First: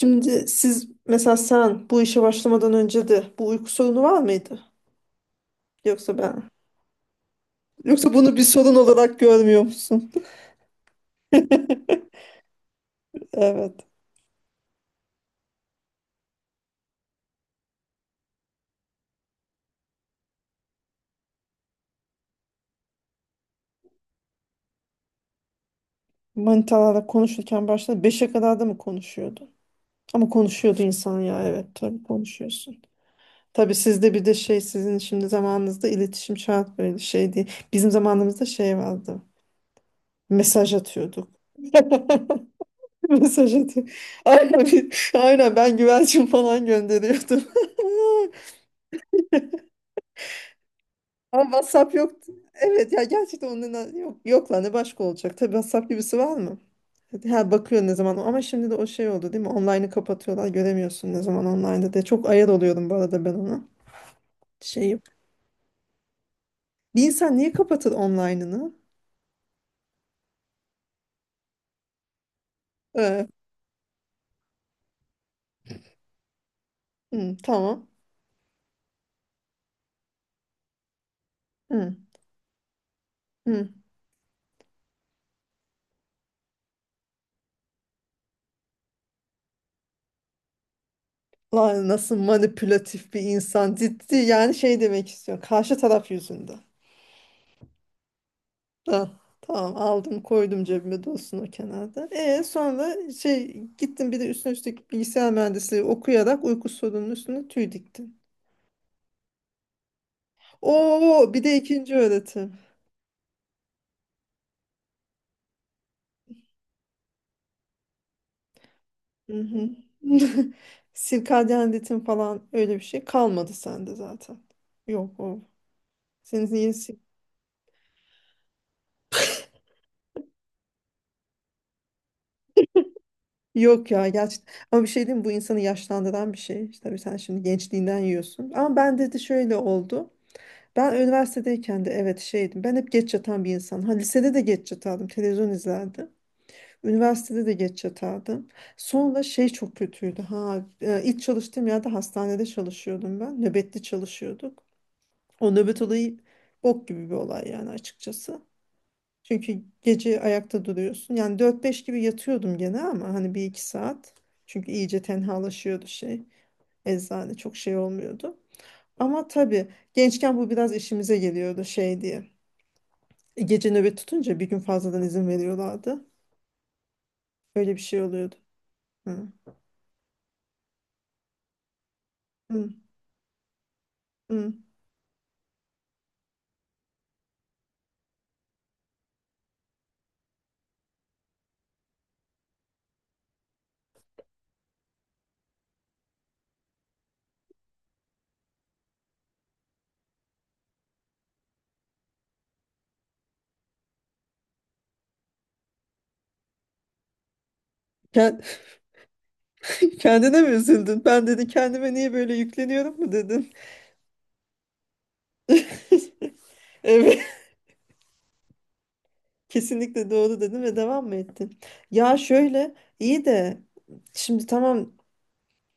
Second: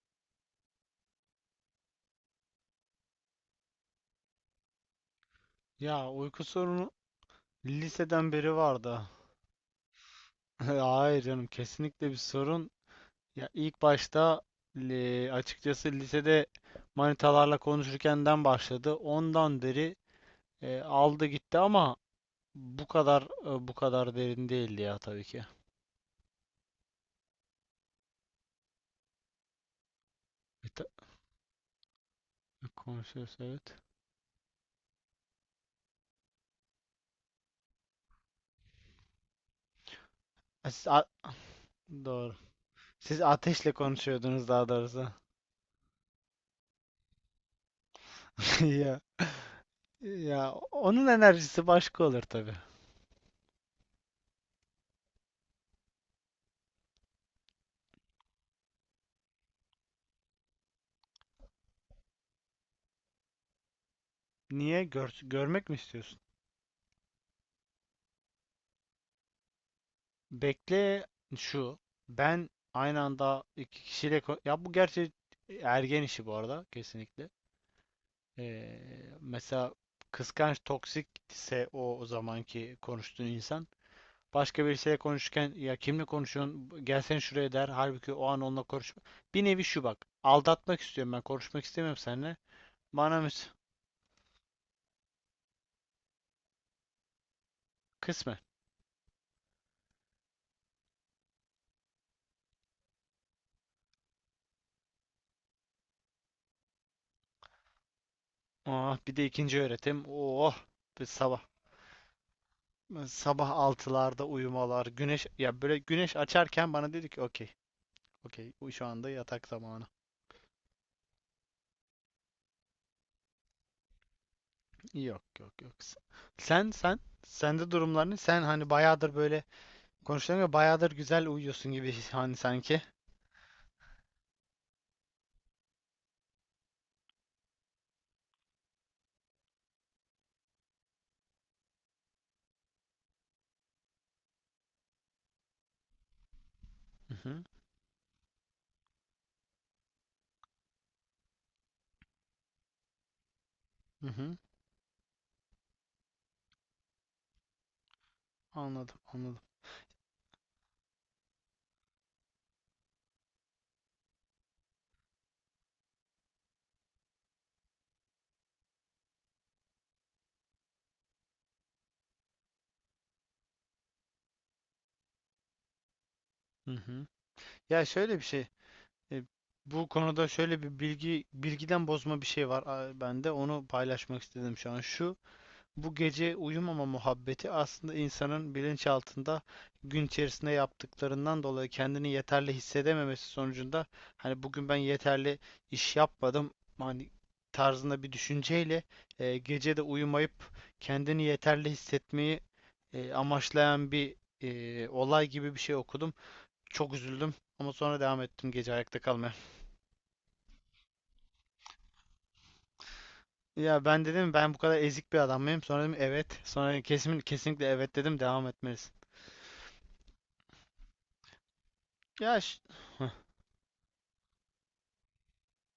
Şimdi siz mesela sen bu işe başlamadan önce de bu uyku sorunu var mıydı? Ya, Yoksa uyku ben sorunu yoksa liseden bunu bir beri sorun vardı. olarak görmüyor musun? Hayır canım, kesinlikle bir sorun. Ya ilk Evet. başta, açıkçası lisede manitalarla konuşurkenden başladı. Ondan beri aldı gitti ama bu kadar derin değildi ya, tabii ki. Manitalarla konuşurken başta beşe kadar da mı konuşuyordu? Ama E, konuşuyordu ta- insan ya, evet, tabii konuşuyorsun. Konuşuyoruz, evet. Tabii sizde bir de şey, sizin şimdi zamanınızda iletişim şart, böyle şey değil. Bizim zamanımızda şey vardı. E, Mesaj siz a- atıyorduk. doğru. Siz Mesaj ateşle atıyor. konuşuyordunuz Aynen, daha doğrusu. Aynen ben güvercin falan gönderiyordum. Ya ya onun Ama enerjisi WhatsApp başka olur yoktu. tabii. Evet ya, gerçekten onun yok, yok lan ne başka olacak. Tabii WhatsApp gibisi var mı? Ha bakıyor ne zaman, ama şimdi de o şey oldu değil mi? Online'ı kapatıyorlar, göremiyorsun ne zaman online'da diye. Çok ayar oluyorum bu arada ben ona. Niye? Şey, Görmek mi istiyorsun? bir insan niye kapatır online'ını? Bekle şu. Ben aynı Ee, anda iki kişiyle ya, bu gerçi ergen işi bu arada, kesinlikle. hı, tamam. Ee, Mesela kıskanç toksikse, Hı, o zamanki konuştuğun insan hı. başka birisiyle konuşurken, ya kimle konuşuyorsun, gelsene şuraya der, halbuki o an onunla konuşma. Bir nevi şu: bak, aldatmak istiyorum, ben konuşmak Lan istemiyorum nasıl seninle. manipülatif bir Bana mı? insan, ciddi yani şey demek istiyor karşı taraf yüzünden. Kısmen. Da, tamam, aldım koydum cebime, dursun o kenarda. Sonra şey gittim, bir de üstüne üstlük bilgisayar mühendisliği okuyarak uyku sorununun üstüne tüy diktim. Ah, bir de ikinci öğretim. Oh, bir Oo, sabah. bir de ikinci öğretim. Sabah 6'larda uyumalar, güneş, ya böyle güneş açarken bana dedi ki okey. Okey, şu anda Hı yatak hı. zamanı. Sirkadyen ritim falan öyle bir şey kalmadı sende zaten. Yok Yok, o. yok, yok. S- Senin Sen yenisi. sen sende durumlarını, sen hani bayağıdır böyle konuşuyorum ya, bayağıdır güzel uyuyorsun gibi, hani, sanki. Yok ya, gerçekten. Ama bir şey diyeyim mi? Bu insanı yaşlandıran bir şey. İşte tabii sen şimdi gençliğinden yiyorsun. Ama ben dedi şöyle oldu. Ben üniversitedeyken de evet şeydim. Ben hep geç yatan bir insan. Ha, lisede de geç yatardım. Televizyon izlerdim. Hı hı. Üniversitede de geç yatardım. Sonra şey çok kötüydü. Ha, ilk çalıştığım yerde hastanede çalışıyordum ben. Nöbetli Hı hı. çalışıyorduk. O nöbet olayı bok gibi bir olay yani, açıkçası. Anladım, anladım. Çünkü gece ayakta duruyorsun. Yani dört beş gibi yatıyordum gene, ama hani bir iki saat. Çünkü iyice tenhalaşıyordu şey. Eczane çok şey olmuyordu. Ama tabii gençken bu biraz işimize geliyordu şey diye. Gece nöbet tutunca bir gün fazladan izin veriyorlardı. Hı hı. Öyle bir Ya şey şöyle bir oluyordu. şey. e, Hı. Bu konuda şöyle bir bilgi, bilgiden bozma bir şey var Hı. Bende. Onu paylaşmak Hı. istedim şu an. Bu gece uyumama muhabbeti aslında insanın bilinçaltında, gün içerisinde yaptıklarından dolayı kendini yeterli hissedememesi sonucunda, hani bugün ben yeterli iş yapmadım hani tarzında bir düşünceyle, gece de uyumayıp kendini yeterli hissetmeyi amaçlayan bir olay gibi bir şey okudum. Çok üzüldüm, ama sonra devam Ken- ettim gece ayakta kalmaya. Kendine mi üzüldün? Ben dedi kendime niye böyle yükleniyorum mu dedin? Ya, ben dedim, ben bu kadar ezik bir adam mıyım? Sonra dedim evet. Sonra kesin Evet, kesinlikle evet dedim, devam etmelisin. kesinlikle doğru dedim ve devam mı ettin? Ya Ya şöyle, iyi de şimdi tamam,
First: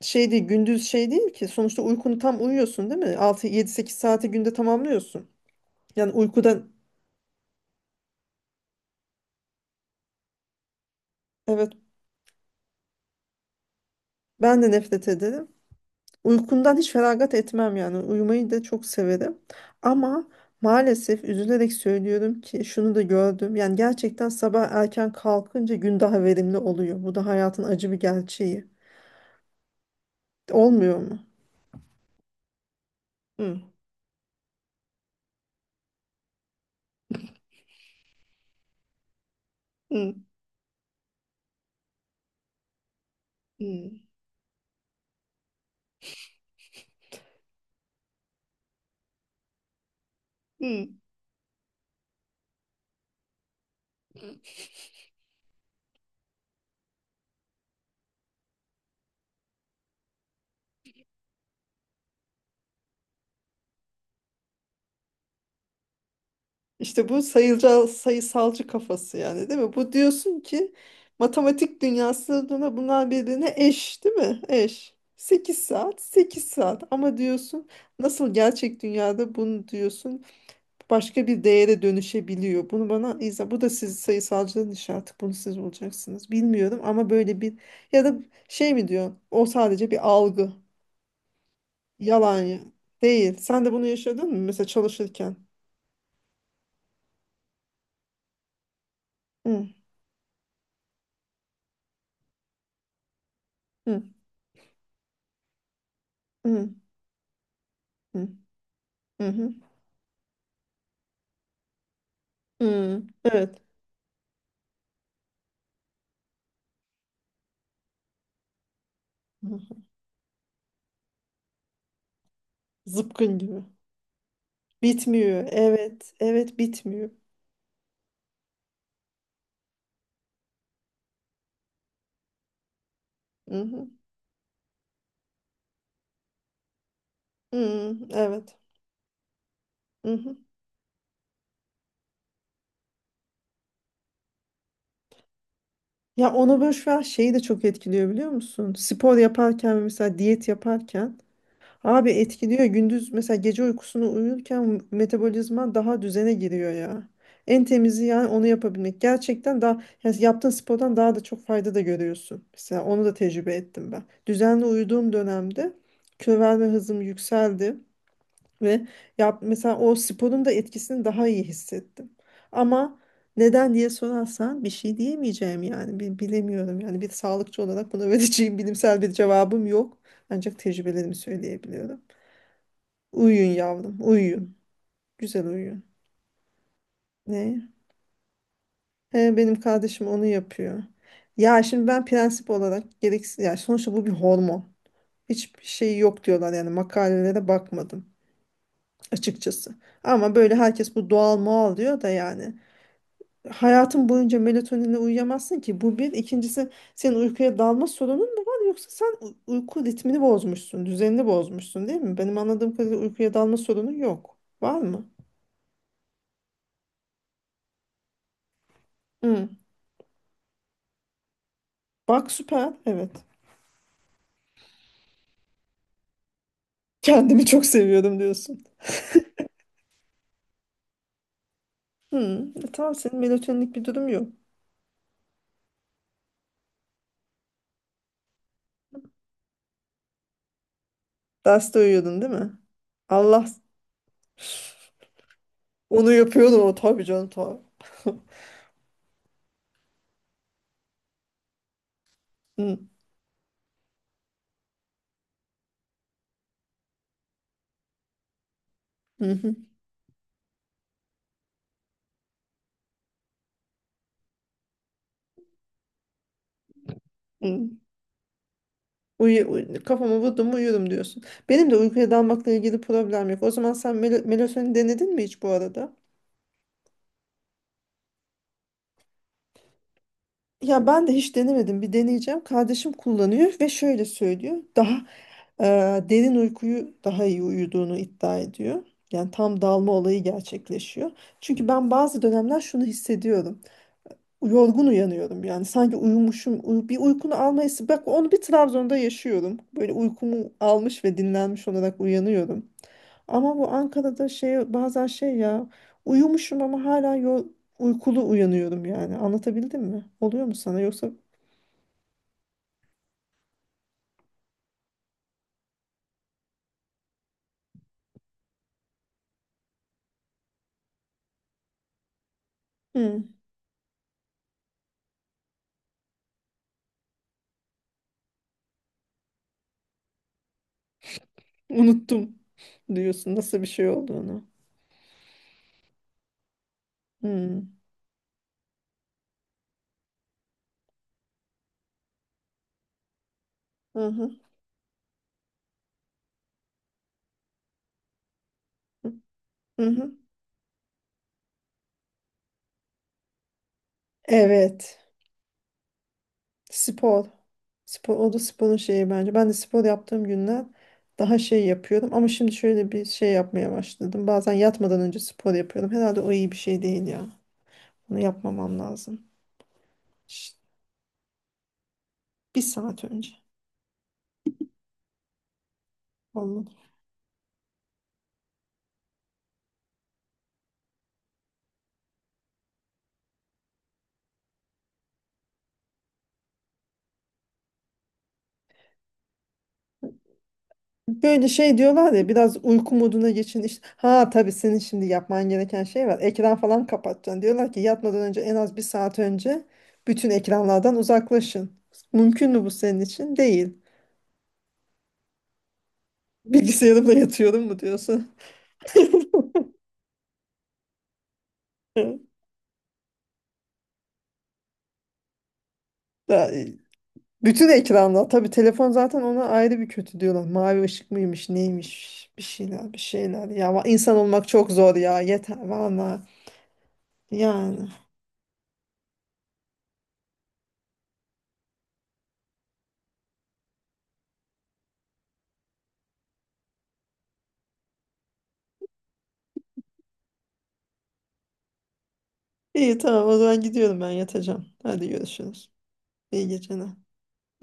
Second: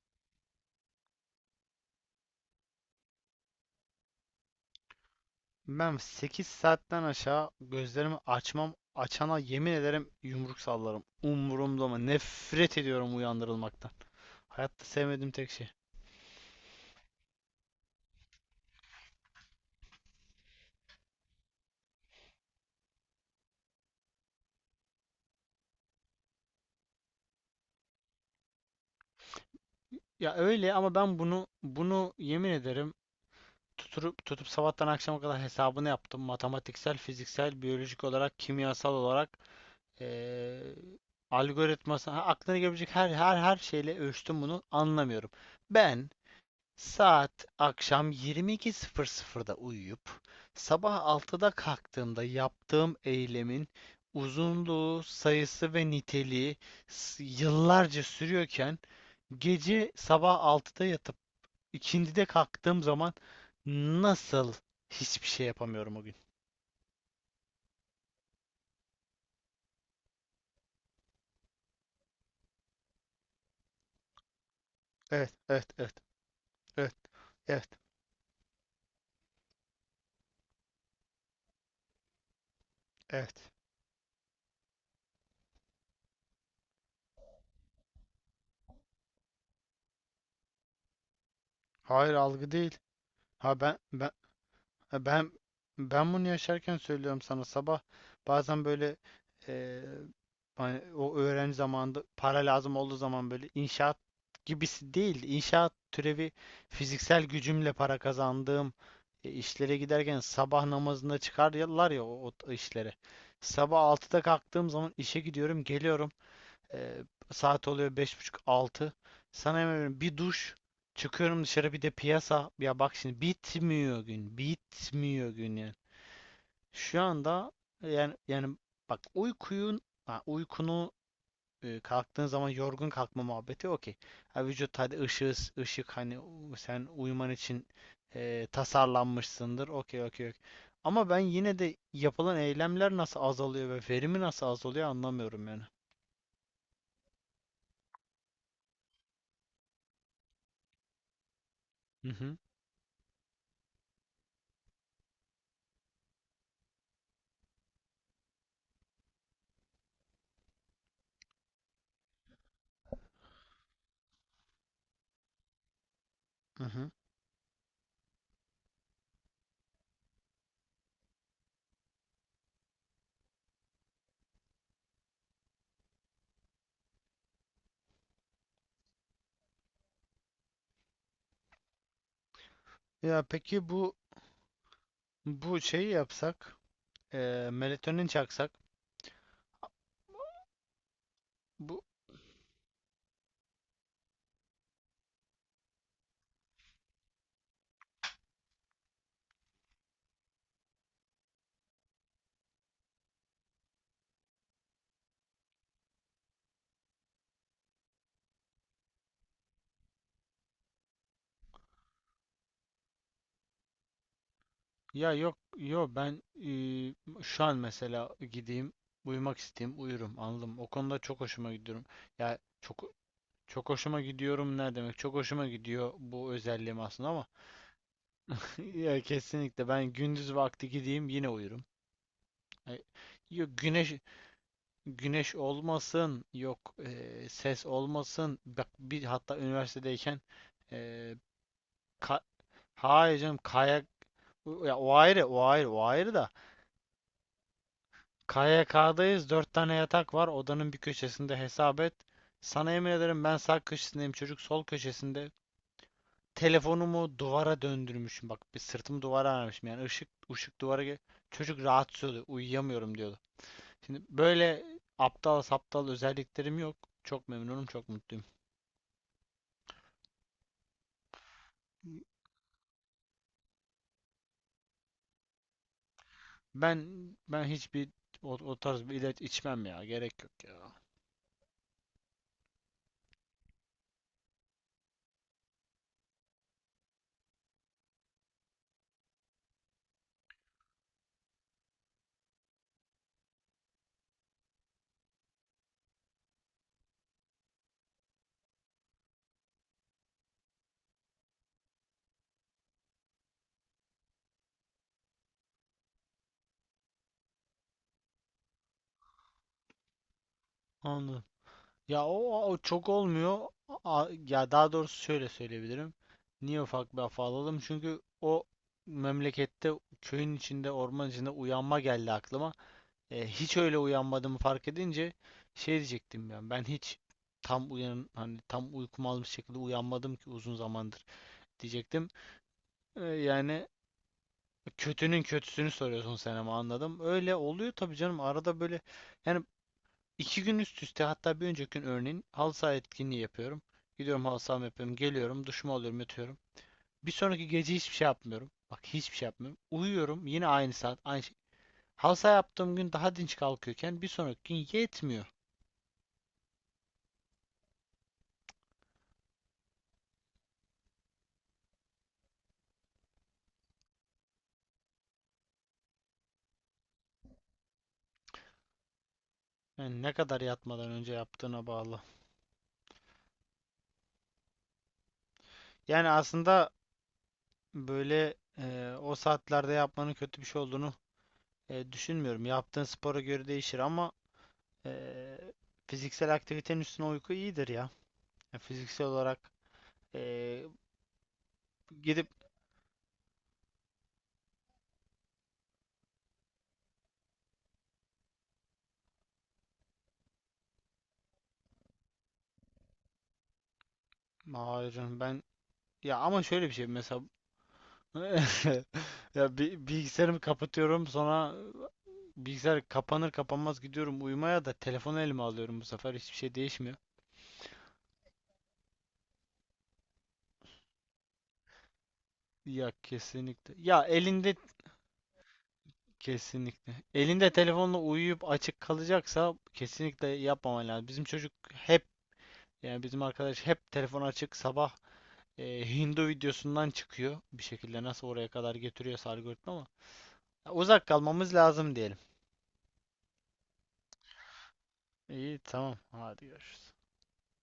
şey değil gündüz, şey değil ki sonuçta uykunu tam uyuyorsun değil mi? Altı yedi sekiz saati günde tamamlıyorsun. Ben Yani 8 uykudan, saatten aşağı gözlerimi açmam, açana yemin ederim yumruk sallarım. evet, Umurumda mı? Nefret ediyorum uyandırılmaktan. ben de Hayatta nefret sevmediğim ederim. tek şey. Uykumdan hiç feragat etmem yani. Uyumayı da çok severim. Ama maalesef üzülerek söylüyorum ki şunu da gördüm. Yani gerçekten sabah erken kalkınca gün daha verimli oluyor. Bu da hayatın acı bir gerçeği. Ya öyle, ama Olmuyor mu? ben bunu yemin ederim Hı, tutup tutup sabahtan akşama kadar hesabını yaptım. Matematiksel, fiziksel, biyolojik olarak, kimyasal olarak, hı, eee algoritması, aklına gelebilecek her hı, şeyle ölçtüm, bunu anlamıyorum. Ben Saat akşam 22.00'da uyuyup hı. sabah 6'da kalktığımda yaptığım eylemin uzunluğu, sayısı ve niteliği yıllarca sürüyorken, gece sabah 6'da yatıp ikindide kalktığım zaman nasıl hiçbir şey yapamıyorum o gün? İşte bu sayısalcı kafası yani değil mi? Bu diyorsun ki matematik dünyasında bunlar birbirine eş değil mi? Eş. Evet, Sekiz evet, evet, saat, 8 saat, evet, ama diyorsun evet, nasıl gerçek dünyada bunu diyorsun başka bir değere dönüşebiliyor. Bunu bana evet. izah, bu da siz sayısalcının işi artık, bunu siz bulacaksınız. Bilmiyorum ama böyle bir, ya da şey mi diyor? O sadece bir algı, Hayır, yalan algı ya. değil. Değil. Ha Sen de ben bunu ben yaşadın mı mesela Ha, Ben çalışırken? ben bunu yaşarken söylüyorum sana. Sabah bazen böyle, Hı, eee, hani o öğrenci zamanında para lazım olduğu zaman, böyle inşaat hı, gibisi değil, inşaat türevi, hı, fiziksel gücümle para hı, kazandığım hı, hı. işlere giderken, sabah namazında çıkarlar ya o işlere. Hı. Evet. Sabah 6'da kalktığım zaman işe gidiyorum, geliyorum, ee, saat oluyor beş buçuk, altı. Hı Sana yemin hı. ediyorum, bir duş, çıkıyorum dışarı, bir de piyasa. Ya bak, şimdi Zıpkın gibi. bitmiyor gün. Bitmiyor Bitmiyor. gün yani. Evet. Evet, Şu bitmiyor. anda, yani bak, uykunu kalktığın zaman yorgun kalkma Hı muhabbeti, hı. okey. Ha, Vücut, hadi, ışık ışık, hani sen uyuman için Hı, evet. tasarlanmışsındır. Okey, Hı okey, hı. okey. Ama ben yine de yapılan eylemler nasıl azalıyor ve verimi nasıl azalıyor anlamıyorum yani. Ya onu boş ver, şeyi de çok etkiliyor biliyor musun? Spor yaparken ve mesela diyet yaparken, Hı abi hı. etkiliyor. Gündüz mesela, gece uykusunu uyurken metabolizma daha düzene giriyor ya. En temizi yani onu yapabilmek. Gerçekten daha, yani yaptığın spordan daha da çok fayda da görüyorsun. Mesela onu da tecrübe ettim ben. Düzenli uyuduğum dönemde kilo Hı verme hı. hızım yükseldi ve yap, mesela o sporun da etkisini daha iyi hissettim. Ama neden diye sorarsan bir şey diyemeyeceğim yani. Bilemiyorum. Yani bir sağlıkçı olarak buna vereceğim bilimsel bir cevabım yok. Ancak tecrübelerimi söyleyebiliyorum. Ya Uyuyun peki yavrum, bu uyuyun. Güzel bu uyuyun. şeyi yapsak, Ne? melatonin çaksak. He, benim kardeşim onu yapıyor. Ya Bu şimdi ben prensip olarak gereksiz ya, sonuçta bu bir hormon. Hiçbir şey yok diyorlar, yani makalelere bakmadım açıkçası. Ama böyle herkes bu doğal moal diyor da yani. Hayatın boyunca melatoninle uyuyamazsın ki. Bu bir. İkincisi, senin uykuya dalma sorunun mu var, yoksa sen uyku ritmini bozmuşsun, düzenini bozmuşsun değil mi? Benim anladığım kadarıyla uykuya dalma sorunu yok. Var mı? ya yok yok, ben, şu an mesela gideyim, uyumak Hı. isteyeyim, uyurum, anladım. O konuda çok hoşuma gidiyorum. Bak Ya, süper. çok Evet. çok hoşuma gidiyorum ne demek? Çok hoşuma gidiyor bu özelliğim aslında, ama Kendimi çok seviyordum diyorsun. ya kesinlikle, ben gündüz vakti gideyim yine uyurum. Hı, e E, tamam, senin Yok, melatoninlik bir güneş durum yok. güneş olmasın, yok, ses olmasın. Bak bir, hatta üniversitedeyken, Eee, Derste uyuyordun Ka değil mi? hayır canım, Allah kayak, ya o ayrı, o ayrı, o onu ayrı da yapıyordu o, tabii canım, tabii. KYK'dayız, dört tane yatak var odanın bir köşesinde, hesap et, sana Hı, yemin ederim ben sağ köşesindeyim, çocuk sol köşesinde, telefonumu duvara döndürmüşüm, bak bir, sırtımı hı, duvara hı, vermişim, yani ışık ışık duvara çocuk rahatsız oluyor uyuyamıyorum diyordu. Şimdi böyle aptal saptal özelliklerim yok, çok memnunum, hı. çok mutluyum. Kafamı vurdum mu uyuyorum diyorsun. Benim de uykuya dalmakla ilgili problem yok. O zaman sen melatonin denedin mi hiç bu arada? Ben ben hiçbir o tarz bir ilaç içmem ya, gerek yok ya. Ya ben de hiç denemedim. Bir deneyeceğim. Kardeşim kullanıyor ve şöyle söylüyor. Daha e, derin uykuyu daha iyi uyuduğunu iddia ediyor. Yani tam dalma olayı gerçekleşiyor. Çünkü ben bazı dönemler şunu hissediyorum. Yorgun uyanıyorum yani, sanki uyumuşum, bir uykunu alma, bak onu bir Trabzon'da yaşıyorum, böyle uykumu almış ve dinlenmiş olarak uyanıyorum, ama bu Ankara'da şey, bazen şey ya, uyumuşum ama hala uykulu uyanıyorum, yani anlatabildim mi, oluyor mu sana yoksa Anladım. Ya o çok olmuyor. Ya daha doğrusu şöyle söyleyebilirim. Niye ufak bir afa alalım? Çünkü o memlekette, köyün içinde, orman içinde uyanma geldi aklıma. "Hı, Hiç öyle uyanmadığımı fark edince, şey diyecektim ben. Ben hiç tam uyan hani tam uykumu almış şekilde uyanmadım ki uzun zamandır diyecektim. unuttum diyorsun nasıl bir Yani, şey olduğunu. kötünün kötüsünü soruyorsun sen ama, anladım. Öyle Hı, oluyor tabii canım. Arada böyle, yani, 2 gün üst üste, hatta bir önceki gün örneğin halı saha etkinliği yapıyorum. hı, Gidiyorum hı, halı sahama, yapıyorum. Geliyorum, duşumu alıyorum, yatıyorum. Bir sonraki gece hiçbir şey yapmıyorum. Bak, hiçbir şey yapmıyorum. hı, hı. Uyuyorum yine aynı saat, aynı şey. Halı saha yaptığım gün daha dinç kalkıyorken, bir sonraki gün Evet. yetmiyor. Spor. Spor, o da sporun şeyi bence. Ben de spor yaptığım günler daha şey yapıyorum. Ama şimdi şöyle bir şey yapmaya başladım. Bazen yatmadan önce spor yapıyorum. Herhalde o iyi bir şey değil ya. Bunu yapmamam lazım. Yani ne kadar Şşt, yatmadan önce yaptığına bağlı. bir saat önce. Yani Olmadı. aslında böyle o saatlerde yapmanın kötü bir şey olduğunu düşünmüyorum. Yaptığın spora göre değişir, ama e, fiziksel aktivitenin üstüne uyku iyidir ya. Yani fiziksel olarak, e, Böyle şey diyorlar ya, gidip, biraz uyku moduna geçin. İşte, ha tabii senin şimdi yapman gereken şey var. Ekran falan kapatacaksın. Diyorlar ki yatmadan önce en az bir saat önce bütün ekranlardan uzaklaşın. Mümkün mü bu senin için? Değil. hayır canım ben, ya, ama şöyle bir şey Bilgisayarımla mesela yatıyorum mu diyorsun? ya bilgisayarımı kapatıyorum, sonra bilgisayar kapanır kapanmaz gidiyorum uyumaya, da telefonu elime alıyorum bu sefer, hiçbir Da, şey değişmiyor. bütün ekranda. Tabii telefon zaten ona ayrı bir kötü diyorlar. Mavi ışık mıymış, neymiş, bir Ya şeyler, bir şeyler. Ya kesinlikle. Ya insan olmak elinde, çok zor ya. Yeter valla. kesinlikle. Elinde Yani. telefonla uyuyup açık kalacaksa kesinlikle yapmaman lazım. Bizim çocuk hep, yani bizim arkadaş hep telefon açık sabah, Hindu videosundan çıkıyor bir şekilde, nasıl oraya kadar getiriyorsa algoritma, ama ya uzak kalmamız lazım diyelim. İyi tamam, o zaman gidiyorum ben, yatacağım. Hadi İyi görüşürüz. tamam. Hadi İyi geceler. görüşürüz.